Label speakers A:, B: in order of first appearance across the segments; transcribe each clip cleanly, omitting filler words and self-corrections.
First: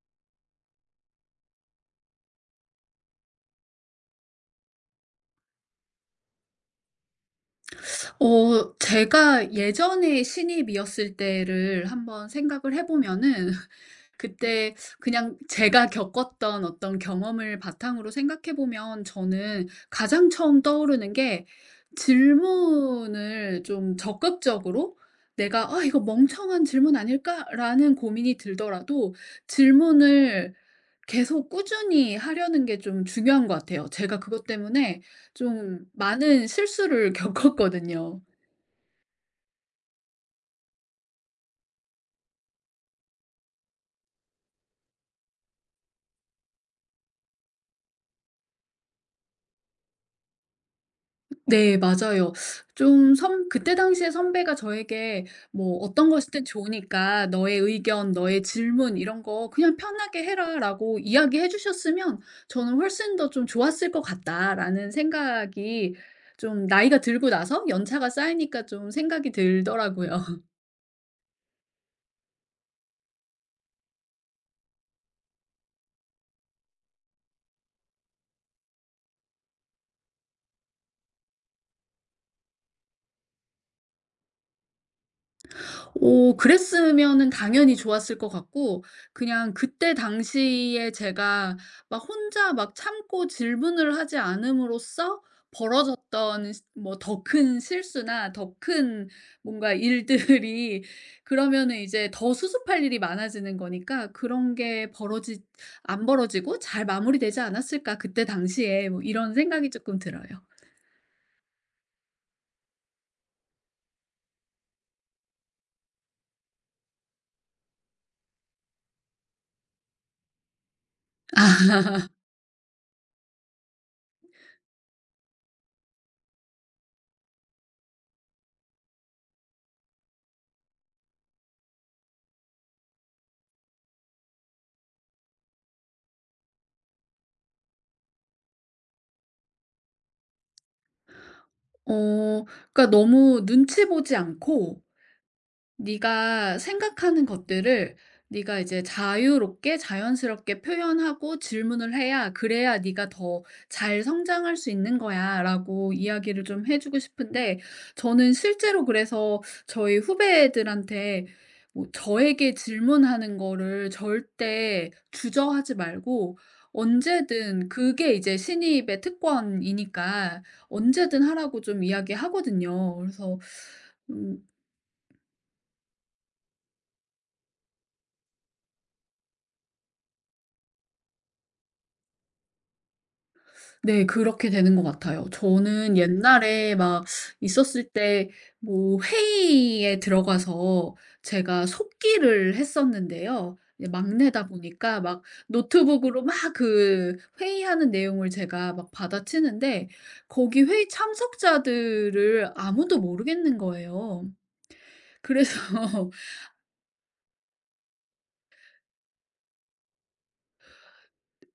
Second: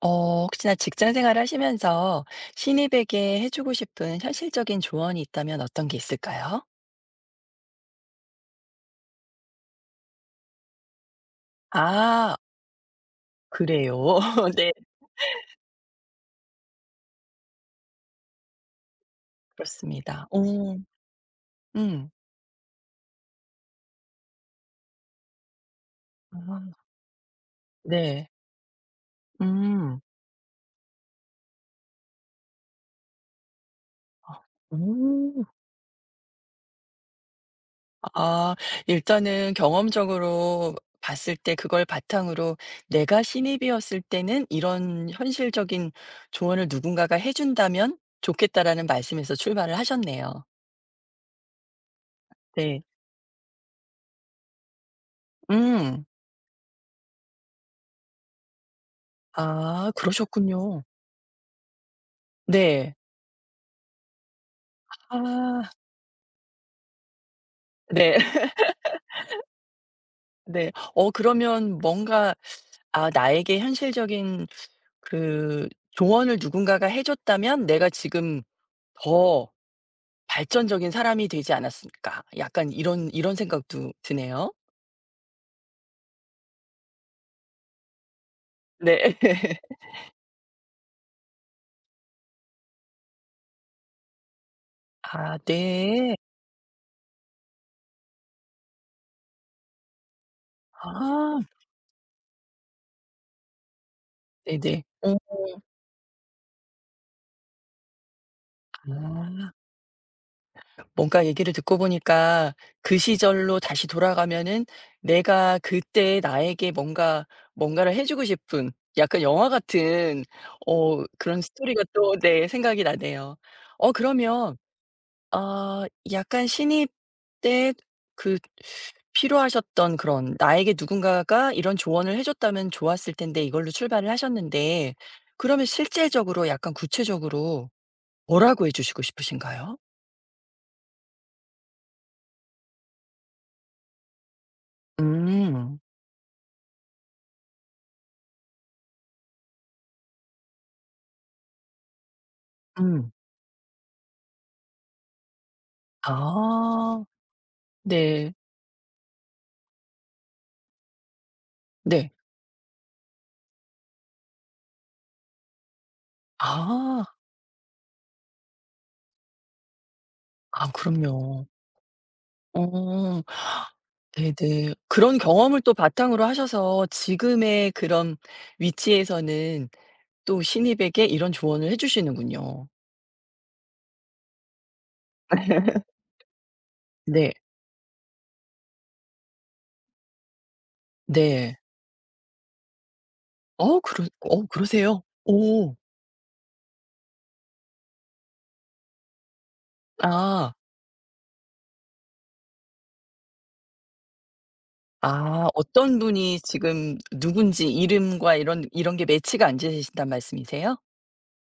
A: 혹시나 직장 생활을 하시면서 신입에게 해 주고 싶은 현실적인 조언이 있다면 어떤 게 있을까요?
B: 제가 예전에 신입이었을 때를 한번
A: 아
B: 생각을 해 보면은
A: 그래요? 네
B: 그때 그냥 제가 겪었던 어떤 경험을 바탕으로 생각해 보면, 저는
A: 그렇습니다.
B: 가장 처음
A: 오,
B: 떠오르는 게
A: 음.
B: 질문을 좀 적극적으로, 내가 '아 이거
A: 아
B: 멍청한 질문 아닐까?'라는
A: 네.
B: 고민이 들더라도
A: 음.
B: 질문을 계속 꾸준히 하려는 게 좀 중요한 것 같아요. 제가 그것 때문에
A: 오.
B: 좀 많은 실수를 겪었거든요.
A: 아 일단은 경험적으로 봤을 때 그걸 바탕으로 '내가 신입이었을 때는 이런 현실적인 조언을 누군가가 해 준다면 좋겠다.'라는 말씀에서 출발을 하셨네요.
B: 네, 맞아요.
A: 네.
B: 좀 선 그때 당시에 선배가 저에게 뭐
A: 음.
B: "어떤 것이든 좋으니까 너의 의견, 너의 질문 이런 거 그냥
A: 아
B: 편하게
A: 그러셨군요.
B: 해라."라고 이야기해 주셨으면 저는
A: 네.
B: '훨씬 더 좀 좋았을 것 같다.'라는
A: 아
B: 생각이, 좀 나이가 들고 나서 연차가
A: 네.
B: 쌓이니까 좀 생각이 들더라고요.
A: 네. 어 그러면 뭔가 아 나에게 현실적인 그 조언을 누군가가 해 줬다면 '내가 지금 더 발전적인 사람이 되지 않았을까.' 약간 이런 생각도 드네요.
B: 오, 그랬으면은 당연히 좋았을 것 같고,
A: 네.
B: 그냥 그때 당시에 제가 막 혼자 막 참고 질문을 하지 않음으로써
A: 아 네.
B: 벌어졌던 뭐 더 큰 실수나 더 큰 뭔가 일들이
A: 아
B: 그러면은 이제 더 수습할 일이 많아지는 거니까 '그런
A: 네네.
B: 게
A: 어.
B: 벌어지 안 벌어지고 잘 마무리되지 않았을까 그때 당시에.' 뭐 이런
A: 아.
B: 생각이 조금 들어요.
A: 뭔가 얘기를 듣고 보니까 그 시절로 다시 돌아가면은 내가 그때 나에게 뭔가 뭔가를 해 주고 싶은 약간 영화 같은 어 그런 스토리가 또 네 생각이 나네요. 어 그러면 어 약간 신입 때 그 필요하셨던 그런 나에게 누군가가 이런 조언을 해 줬다면 좋았을 텐데 이걸로 출발을 하셨는데 그러면 실제적으로 약간 구체적으로 뭐라고 해 주시고 싶으신가요?
B: 어 그러니까 너무 눈치 보지 않고
A: 음.
B: 네가 생각하는 것들을 네가 이제 자유롭게 자연스럽게 표현하고 질문을 해야, 그래야 네가
A: 음.
B: 더 잘 성장할 수 있는 거야라고 이야기를 좀 해주고
A: 아.
B: 싶은데, 저는
A: 네.
B: 실제로 그래서 저희 후배들한테 뭐
A: 네.
B: 저에게 질문하는 거를 절대 주저하지 말고
A: 아.
B: 언제든, 그게 이제 신입의 특권이니까
A: 아
B: 언제든
A: 그럼요.
B: 하라고 좀 이야기하거든요.
A: 어.
B: 그래서 음.
A: 네네. 그런 경험을 또 바탕으로 하셔서 지금의 그런 위치에서는 또 신입에게 이런 조언을 해 주시는군요.
B: 네. 그렇게 되는 것 같아요. 저는 옛날에 막
A: 네.
B: 있었을 때 뭐 회의에 들어가서
A: 네.
B: 제가 속기를 했었는데요.
A: 어
B: 이제
A: 그러 어
B: 막내다 보니까
A: 그러세요?
B: 막
A: 오.
B: 노트북으로 막 그 회의하는 내용을 제가 막 받아치는데,
A: 아.
B: 거기 회의 참석자들을 아무도 모르겠는 거예요.
A: 아
B: 그래서
A: 어떤 분이 지금 누군지 이름과 이런 게 매치가 안 되신단 말씀이세요?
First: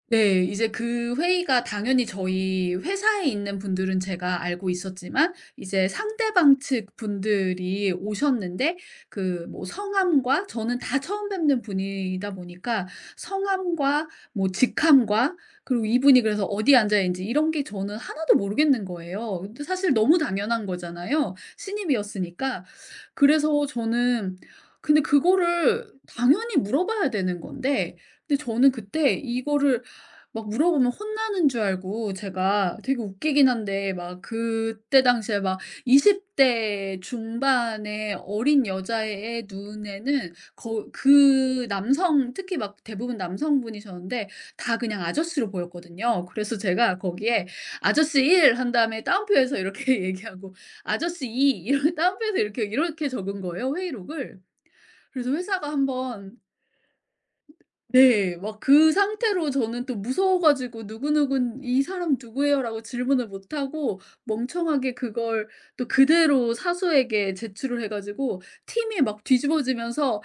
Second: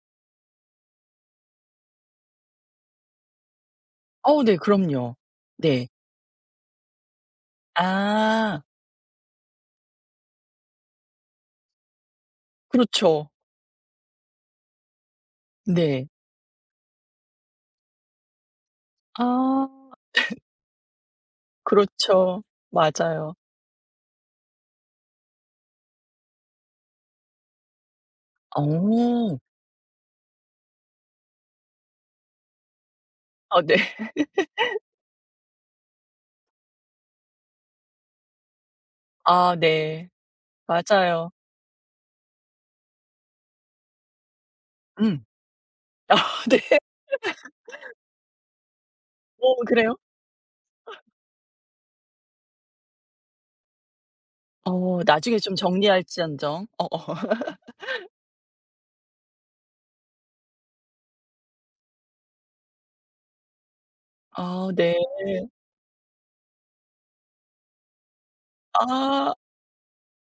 B: 네. 이제 그 회의가, 당연히 저희 회사에 있는 분들은 제가
A: 어 네.
B: 알고
A: 그럼요.
B: 있었지만 이제
A: 네.
B: 상대방 측 분들이
A: 아.
B: 오셨는데 그 뭐 성함과, 저는 다 처음 뵙는 분이다 보니까
A: 그렇죠.
B: 성함과 뭐 직함과 그리고
A: 네.
B: 이분이 그래서 어디 앉아야 있는지, 이런 게 저는 하나도 모르겠는 거예요. 근데
A: 아
B: 사실 너무 당연한 거잖아요,
A: 그렇죠.
B: 신입이었으니까.
A: 맞아요.
B: 그래서 저는 근데 그거를 당연히 물어봐야 되는 건데, 근데 저는 그때
A: 어.
B: 이거를 막 물어보면 혼나는 줄 알고, 제가 되게 웃기긴
A: 아 네.
B: 한데 막 그때 당시에 막 20대 중반의 어린 여자의
A: 아 네.
B: 눈에는 거
A: 맞아요.
B: 그 남성, 특히 막 대부분 남성분이셨는데 다 그냥
A: 음.
B: 아저씨로
A: 아
B: 보였거든요. 그래서
A: 네.
B: 제가 거기에 "아저씨 1" 한 다음에 따옴표에서
A: 오,
B: 이렇게
A: 그래요?
B: 얘기하고 "아저씨 2" 이런 따옴표에서 이렇게, 이렇게 적은 거예요, 회의록을.
A: 어
B: 그래서
A: 나중에 좀
B: 회사가 한번
A: 정리할지언정. 어어.
B: 네. 막 그 상태로 저는 또 무서워 가지고 "누구누군 이 사람 누구예요?"라고 질문을 못 하고
A: 아
B: 멍청하게
A: 네.
B: 그걸 또 그대로 사수에게 제출을 해 가지고 팀이 막
A: 아.
B: 뒤집어지면서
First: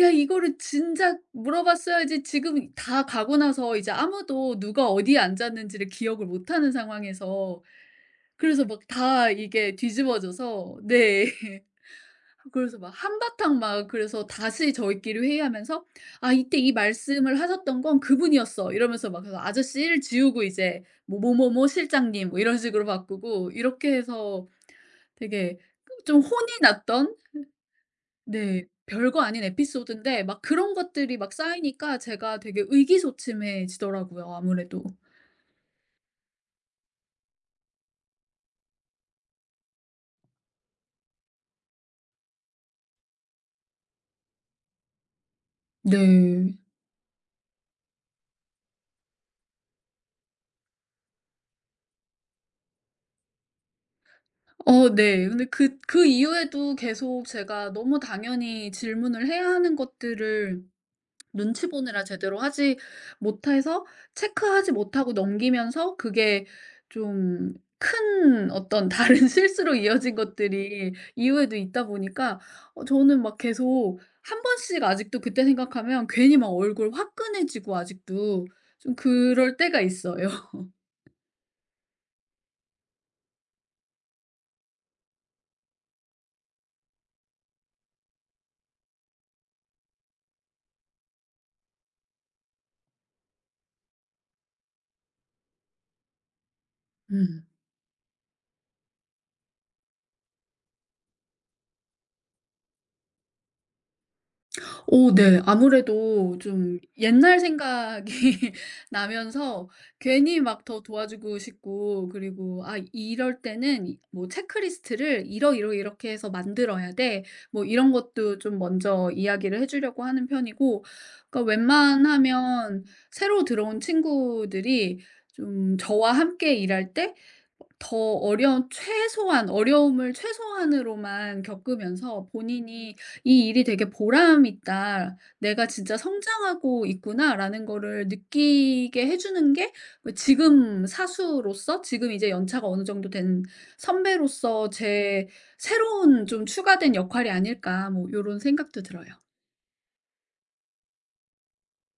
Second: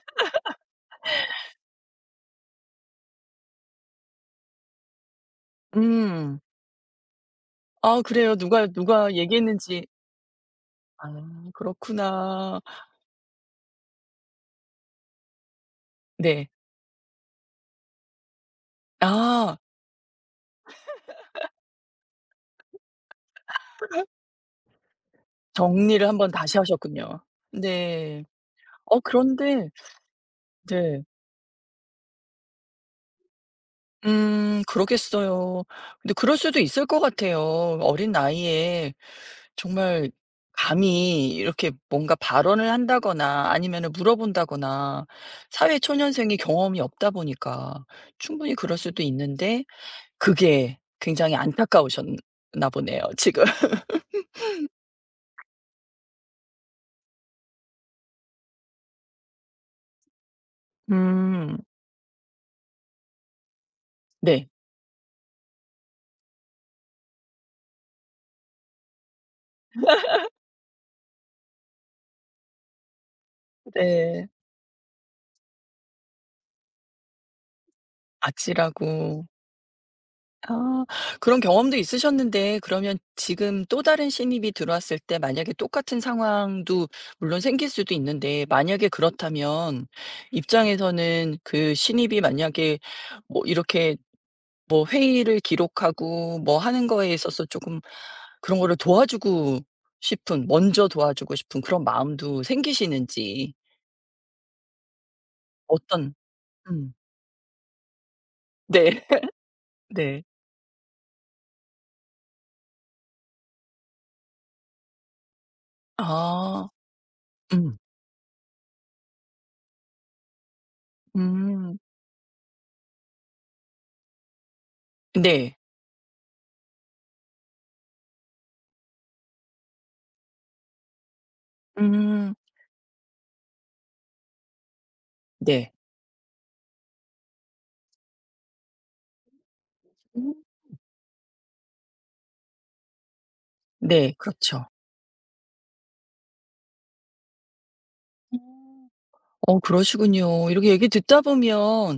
B: "야 이거를 진작 물어봤어야지." 지금 다 가고 나서 이제 아무도 누가 어디에 앉았는지를 기억을
A: 음.
B: 못 하는 상황에서
A: 아 그래요.
B: 그래서
A: 누가
B: 막
A: 누가
B: 다 이게
A: 얘기했는지
B: 뒤집어져서.
A: 아
B: 네.
A: 그렇구나.
B: 그래서 막 한바탕 막 그래서 다시 저희끼리 회의하면서 "아
A: 네.
B: 이때 이 말씀을 하셨던 건 그분이었어." 이러면서 막, 그래서
A: 아
B: 아저씨를 지우고 이제 뭐 "뭐뭐뭐 실장님." 뭐 이런 식으로 바꾸고 이렇게 해서 되게
A: 정리를
B: 좀
A: 한번
B: 혼이
A: 다시
B: 났던,
A: 하셨군요. 네.
B: 네,
A: 어
B: 별거 아닌
A: 그런데
B: 에피소드인데 막 그런
A: 네.
B: 것들이 막 쌓이니까 제가 되게 의기소침해지더라고요, 아무래도.
A: 그러겠어요. 근데 그럴 수도 있을 것 같아요. 어린 나이에 정말 감히 이렇게 뭔가 발언을 한다거나 아니면은 물어본다거나 사회 초년생이
B: 네.
A: 경험이 없다 보니까 충분히 그럴 수도 있는데 그게 굉장히 안타까우셨나 보네요 지금.
B: 네. 근데 그 그 이후에도 계속 제가 너무 당연히 질문을 해야 하는 것들을
A: 음.
B: 눈치 보느라 제대로 하지 못해서
A: 네.
B: 체크하지 못하고 넘기면서, 그게 좀 큰 어떤 다른 실수로 이어진 것들이 이후에도 있다 보니까 저는 막 계속
A: 네.
B: 한 번씩 아직도 그때 생각하면 괜히 막 얼굴 화끈해지고 아직도 좀
A: 아찔하고
B: 그럴 때가 있어요.
A: 아 그런 경험도 있으셨는데 그러면 지금 또 다른 신입이 들어왔을 때 만약에 똑같은 상황도 물론 생길 수도 있는데 만약에 그렇다면 입장에서는 그 신입이 만약에 뭐 이렇게 뭐 회의를 기록하고 뭐 하는 거에
B: 음.
A: 있어서 조금 그런 거를 도와주고 싶은 먼저 도와주고 싶은 그런 마음도 생기시는지
B: 오, 네.
A: 어떤
B: 아무래도 좀
A: 음.
B: 옛날 생각이
A: 네.
B: 나면서
A: 네.
B: 괜히 막 더 도와주고 싶고, 그리고 '아 이럴 때는 뭐 체크리스트를 이러이러 이렇게 해서
A: 아.
B: 만들어야 돼.' 뭐
A: 음.
B: 이런 것도 좀 먼저 이야기를 해 주려고 하는 편이고, 그러니까
A: 음.
B: 웬만하면 새로 들어온 친구들이
A: 네.
B: 좀 저와 함께 일할 때 더 어려운, 최소한 어려움을 최소한으로만 겪으면서
A: 음.
B: 본인이 '이 일이 되게 보람 있다. 내가
A: 네.
B: 진짜 성장하고 있구나.'라는 거를 느끼게 해 주는 게 뭐 지금 사수로서, 지금 이제 연차가 어느 정도 된
A: 네. 그렇죠.
B: 선배로서 제 새로운 좀 추가된 역할이 아닐까, 뭐 요런 생각도
A: 음.
B: 들어요.
A: 어 그러시군요. 이렇게 얘기 듣다 보면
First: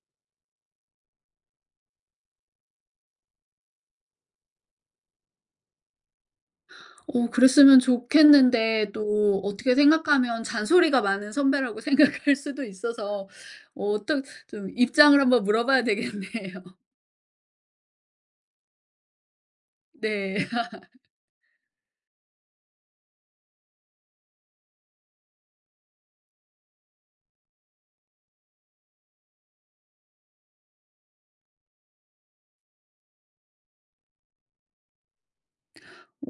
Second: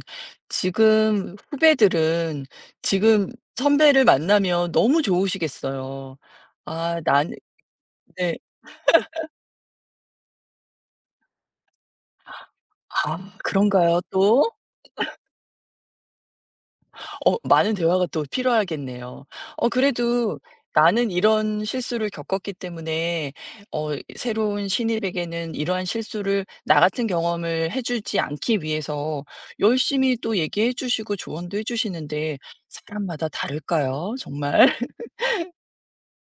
A: 지금 후배들은 지금 선배를 만나면 너무 좋으시겠어요. 아 난
B: 그랬으면
A: 네.
B: 좋겠는데, 또 어떻게 생각하면 잔소리가 많은 선배라고 생각할 수도 있어서,
A: 아 그런가요
B: 어떤
A: 또?
B: 좀 입장을 한번 물어봐야 되겠네요.
A: 어 많은 대화가 또 필요하겠네요. 어 그래도
B: 네.
A: 나는 이런 실수를 겪었기 때문에 어 새로운 신입에게는 이러한 실수를 나 같은 경험을 해 주지 않기 위해서 열심히 또 얘기해 주시고 조언도 해 주시는데 사람마다 다를까요? 정말?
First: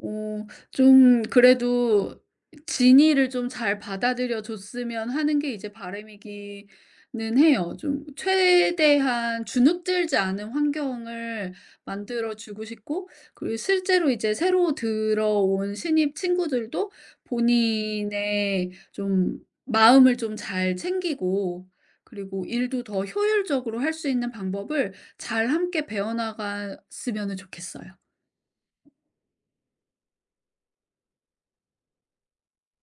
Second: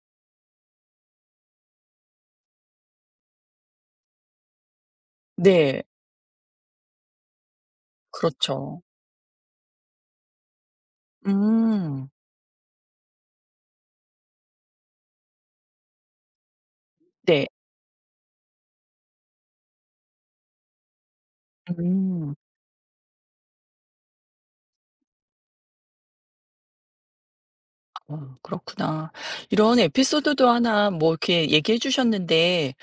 B: 좀 그래도 진의를 좀 잘 받아들여 줬으면 하는 게 이제
A: 네.
B: 바람이기는 해요. 좀
A: 그렇죠.
B: 최대한 주눅들지 않은 환경을
A: 음.
B: 만들어 주고 싶고, 그리고 실제로 이제 새로 들어온 신입 친구들도
A: 네.
B: 본인의 좀 마음을 좀 잘 챙기고,
A: 음.
B: 그리고 일도 더 효율적으로 할 수 있는 방법을 잘 함께 배워 나갔으면 좋겠어요.
A: 어 그렇구나. 이런 에피소드도 하나 뭐 이렇게 얘기해 주셨는데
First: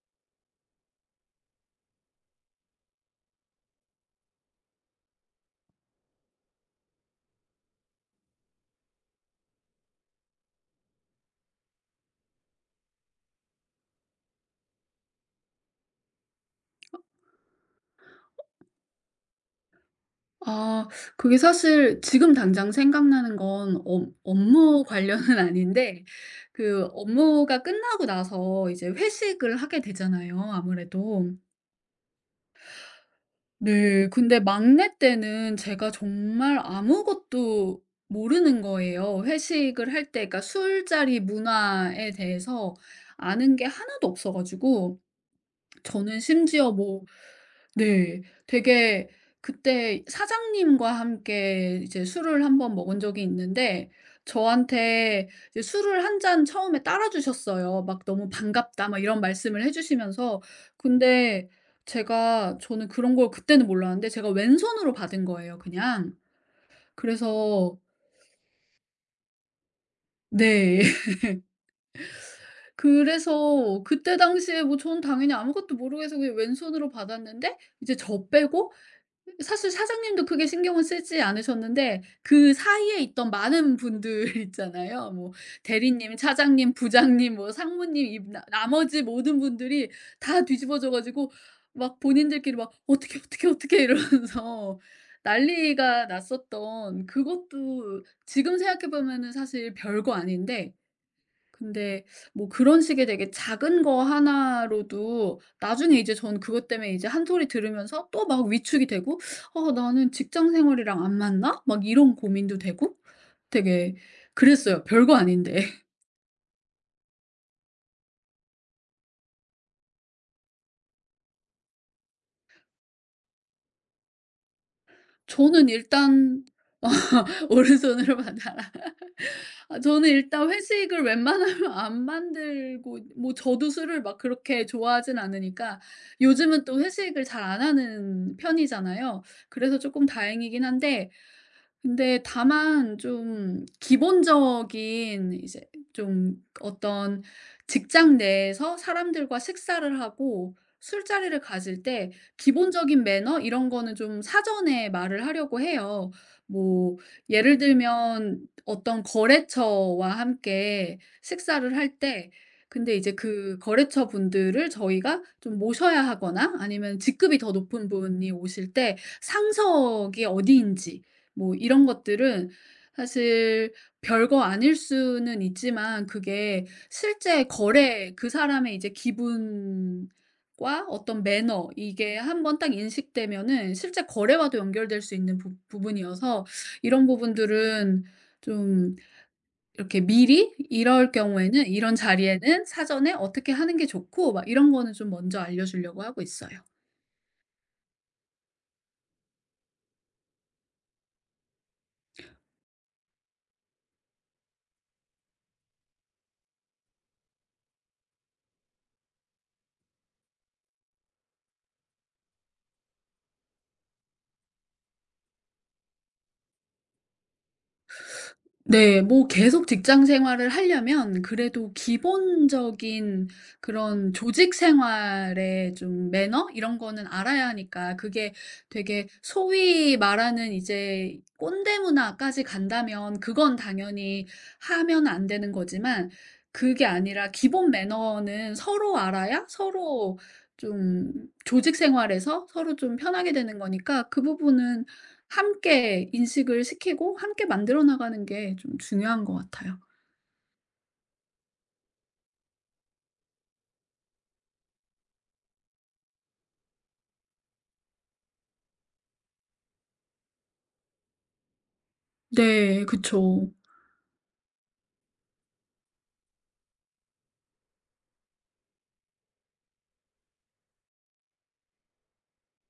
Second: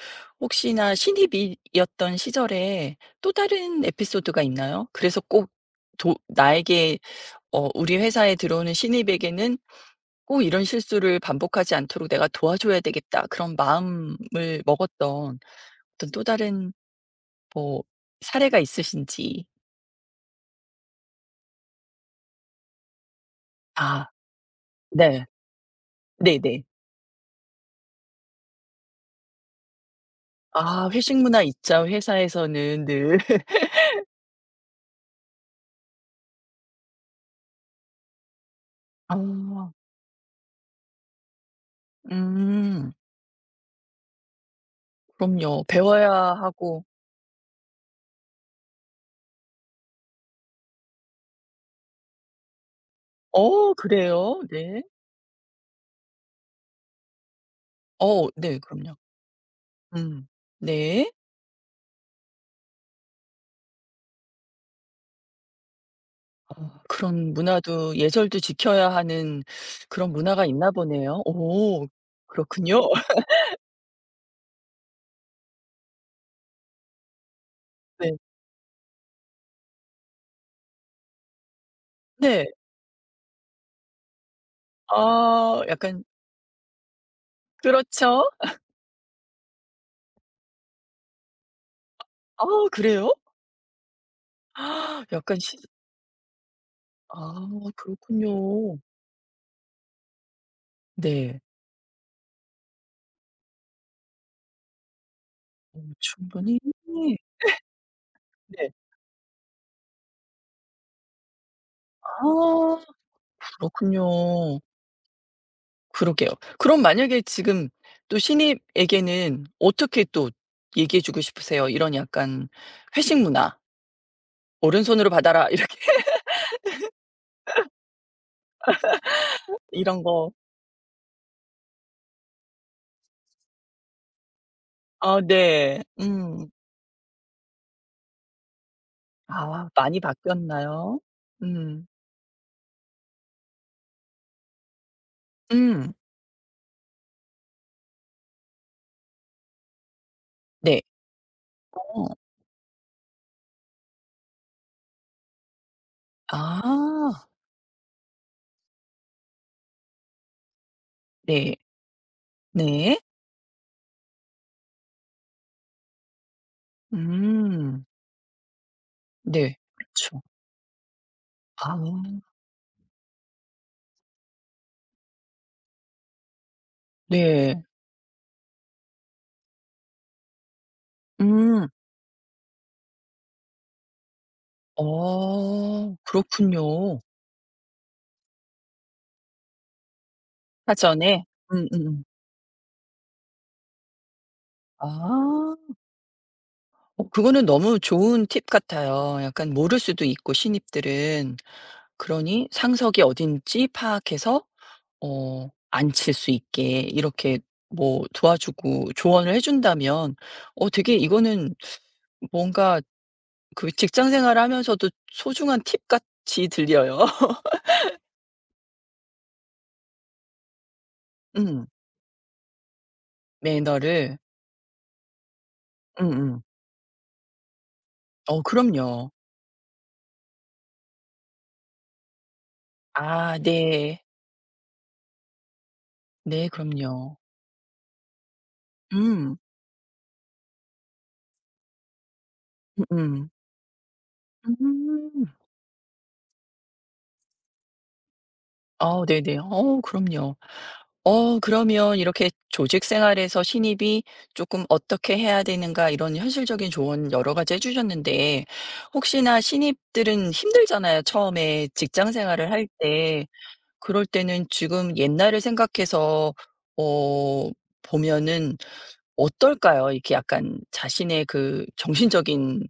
A: 혹시나 신입이었던 시절에 또 다른 에피소드가 있나요? 그래서 꼭 도 나에게 어 '우리 회사에 들어오는 신입에게는 꼭 이런 실수를 반복하지 않도록 내가 도와줘야 되겠다.' 그런 마음을 먹었던 어떤 또 다른 뭐 사례가 있으신지.
B: 아, 그게 사실 지금 당장 생각나는 건
A: 아
B: 업 업무
A: 네.
B: 관련은 아닌데,
A: 네네.
B: 그 업무가 끝나고 나서 이제 회식을 하게 되잖아요,
A: 아 회식
B: 아무래도.
A: 문화 있자 회사에서는 늘.
B: 네. 근데 막내 때는 제가 정말 아무것도 모르는 거예요.
A: 아.
B: 회식을 할 때 그러니까 술자리 문화에 대해서
A: 음.
B: 아는 게 하나도 없어 가지고,
A: 그럼요. 배워야
B: 저는 심지어
A: 하고
B: 뭐. 네. 되게 그때 사장님과 함께 이제 술을 한번 먹은 적이
A: 어
B: 있는데
A: 그래요? 네.
B: 저한테 이제 술을 한 잔 처음에 따라 주셨어요. 막 "너무
A: 어 네
B: 반갑다."
A: 그럼요.
B: 막 이런 말씀을 해
A: 음.
B: 주시면서.
A: 네.
B: 근데 제가 저는 그런 걸 그때는 몰랐는데 제가 왼손으로 받은 거예요, 그냥.
A: 어. 그런
B: 그래서.
A: 문화도 예절도 지켜야 하는 그런 문화가 있나
B: 네.
A: 보네요. 오 그렇군요.
B: 그래서 그때 당시에 뭐 저는 당연히 아무것도 모르겠어 그냥 왼손으로 받았는데, 이제
A: 네.
B: 저 빼고 사실 사장님도 크게 신경은 쓰지 않으셨는데
A: 네.
B: 그 사이에 있던 많은 분들 있잖아요. 뭐
A: 아 약간
B: 대리님, 차장님, 부장님, 뭐 상무님 이
A: 그렇죠.
B: 나 나머지 모든 분들이 다 뒤집어져 가지고 막
A: 아
B: 본인들끼리 막 어떻
A: 그래요?
B: 게 어떻게 어떻게 이러면서
A: 아, 약간 시
B: 난리가 났었던,
A: 아
B: 그것도 지금
A: 그렇군요.
B: 생각해 보면은 사실 별거 아닌데,
A: 네.
B: 근데 뭐 그런 식의 되게 작은 거 하나로도
A: 어
B: 나중에 이제 전
A: 충분히
B: 그것 때문에 이제 한 소리 들으면서 또 막
A: 네.
B: 위축이 되고 나는 직장 생활이랑 안 맞나?' 막 이런
A: 아
B: 고민도 되고 되게
A: 그렇군요.
B: 그랬어요, 별거 아닌데.
A: 그러게요. 그럼 만약에 지금 또 신입에게는 어떻게 또 얘기해 주고 싶으세요? 이런 약간 회식 문화, "오른손으로 받아라."
B: 저는
A: 이렇게
B: 일단 오른손으로 받아라. 아,
A: 이런
B: 저는
A: 거.
B: 일단 회식을 웬만하면 안 만들고 뭐 저도 술을 막 그렇게 좋아하진
A: 아
B: 않으니까,
A: 네. 음.
B: 요즘은 또 회식을 잘 안 하는 편이잖아요.
A: 아
B: 그래서
A: 많이
B: 쪼끔 다행이긴
A: 바뀌었나요?
B: 한데,
A: 음.
B: 근데 다만 좀 기본적인 이제
A: 음.
B: 좀 어떤 직장 내에서 사람들과 식사를 하고
A: 네.
B: 술자리를 가질
A: 어.
B: 때 기본적인 매너 이런 거는 좀 사전에 말을 하려고 해요. 뭐
A: 아.
B: 예를 들면 어떤 거래처와 함께
A: 네.
B: 식사를 할 때, 근데
A: 네.
B: 이제 그 거래처 분들을 저희가 좀 모셔야 하거나 아니면 직급이 더
A: 음.
B: 높은 분이 오실 때
A: 네. 그쵸.
B: 상석이 어디인지 뭐 이런
A: 아.
B: 것들은 사실 별거 아닐 수는 있지만, 그게 실제
A: 네.
B: 거래, 그 사람의 이제 기분과 어떤
A: 음.
B: 매너, 이게 한번 딱 인식되면은 실제 거래와도 연결될 수 있는
A: 어.
B: 부분이어서
A: 그렇군요.
B: 이런 부분들은 좀 이렇게 미리 이럴
A: 사전에?
B: 경우에는 이런
A: 음음음.
B: 자리에는 사전에 어떻게 하는 게 좋고 막 이런 거는 좀 먼저
A: 아.
B: 알려주려고 하고 있어요.
A: 어 그거는 너무 좋은 팁 같아요. 약간 모를 수도 있고 신입들은. 그러니 상석이 어딘지 파악해서 어 앉힐 수 있게 이렇게 뭐 도와주고 조언을 해 준다면 어 되게 이거는 뭔가 그 직장 생활을 하면서도 소중한 팁 같이 들려요.
B: 네. 뭐 계속 직장 생활을 하려면
A: 음.
B: 그래도 기본적인 그런
A: 매너를
B: 조직 생활의 좀
A: 음음.
B: 매너 이런 거는 알아야 하니까, 그게
A: 어
B: 되게
A: 그럼요.
B: 소위 말하는 이제 꼰대 문화까지 간다면
A: 아
B: 그건
A: 네.
B: 당연히 하면 안 되는 거지만,
A: 네
B: 그게
A: 그럼요.
B: 아니라 기본 매너는 서로
A: 음.
B: 알아야 서로 좀 조직 생활에서 서로 좀
A: 음음.
B: 편하게 되는 거니까, 그
A: 음.
B: 부분은
A: 음.
B: 함께 인식을 시키고 함께 만들어 나가는 게 좀
A: 아
B: 중요한 것
A: 네네.
B: 같아요.
A: 어 그럼요. 어 그러면 이렇게 조직 생활에서 신입이 조금 어떻게 해야 되는가 이런 현실적인 조언 여러 가지 해 주셨는데 혹시나 신입들은 힘들잖아요, 처음에 직장 생활을 할
B: 네,
A: 때.
B: 그쵸.
A: 그럴 때는 지금 옛날을 생각해서 어 보면은 어떨까요? 이렇게 약간 자신의 그 정신적인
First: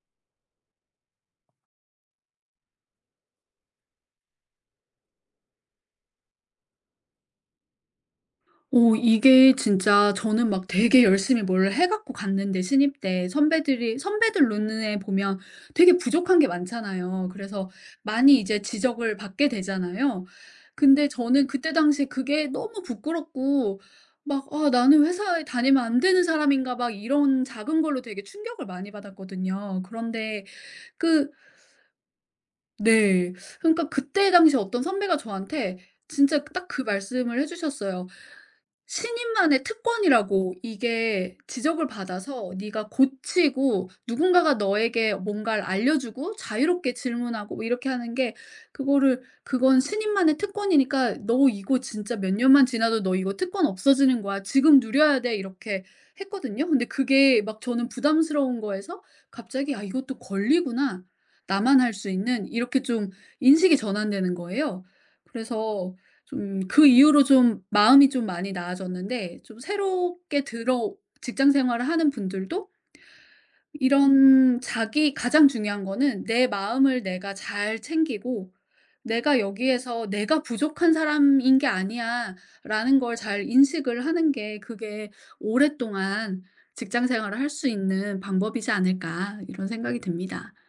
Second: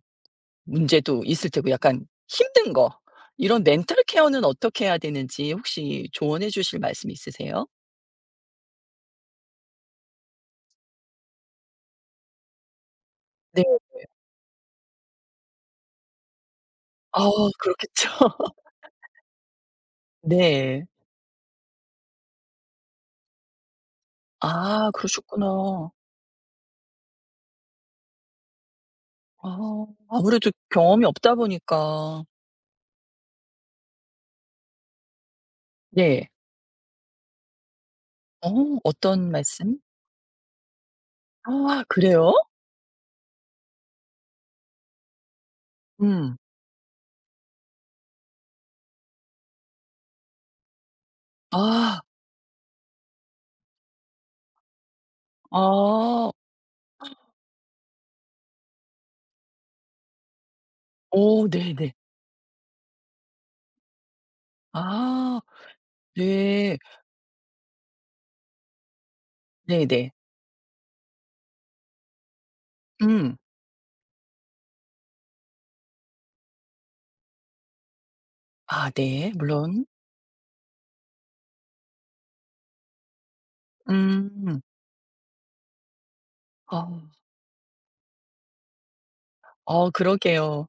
A: 문제도 있을 테고 약간 힘든 거 이런 멘탈 케어는 어떻게 해야 되는지 혹시 조언해 주실 말씀 있으세요?
B: 이게 진짜 저는 막 되게 열심히 뭘 해 갖고 갔는데 신입 때 선배들 눈에 보면 되게 부족한 게
A: 아
B: 많잖아요. 그래서
A: 그렇겠죠.
B: 많이 이제 지적을 받게 되잖아요.
A: 네.
B: 근데 저는 그때 당시에 그게 너무 부끄럽고 막 '아
A: 아
B: 나는 회사에 다니면
A: 그러셨구나.
B: 안 되는 사람인가.' 막 이런 작은 걸로 되게 충격을 많이
A: 아
B: 받았거든요. 그런데
A: 아무래도 경험이
B: 그
A: 없다 보니까
B: 네. 그러니까 그때 당시 어떤 선배가 저한테
A: 네.
B: 진짜 딱 그 말씀을 해 주셨어요.
A: 어 어떤
B: "신인만의
A: 말씀?
B: 특권이라고. 이게
A: 아
B: 지적을
A: 그래요?
B: 받아서 네가 고치고 누군가가 너에게 뭔가를 알려주고
A: 음.
B: 자유롭게 질문하고 뭐 이렇게 하는 게, 그거를 그건 신인만의 특권이니까 너 이거
A: 아.
B: 진짜 몇 년만 지나도 너 이거 특권 없어지는 거야. 지금 누려야 돼." 이렇게
A: 아.
B: 했거든요. 근데 그게 막 저는 부담스러운 거에서 갑자기 '아, 이것도 권리구나.
A: 오,
B: 나만 할
A: 네네.
B: 수 있는.' 이렇게 좀 인식이 전환되는 거예요.
A: 아
B: 그래서 좀
A: 네.
B: 그 이후로 좀 마음이 좀 많이 나아졌는데, 좀
A: 네네.
B: 새롭게 들어 직장 생활을 하는 분들도
A: 음.
B: 이런 자기 가장 중요한 거는 내 마음을 내가 잘 챙기고
A: 아 네.
B: '내가
A: 물론.
B: 여기에서 내가 부족한 사람인 게 아니야.'라는 걸 잘 인식을 하는 게,
A: 음.
B: 그게 오랫동안 직장
A: 아.
B: 생활을 할 수 있는 방법이지 않을까, 이런
A: 어
B: 생각이 듭니다.
A: 그러게요.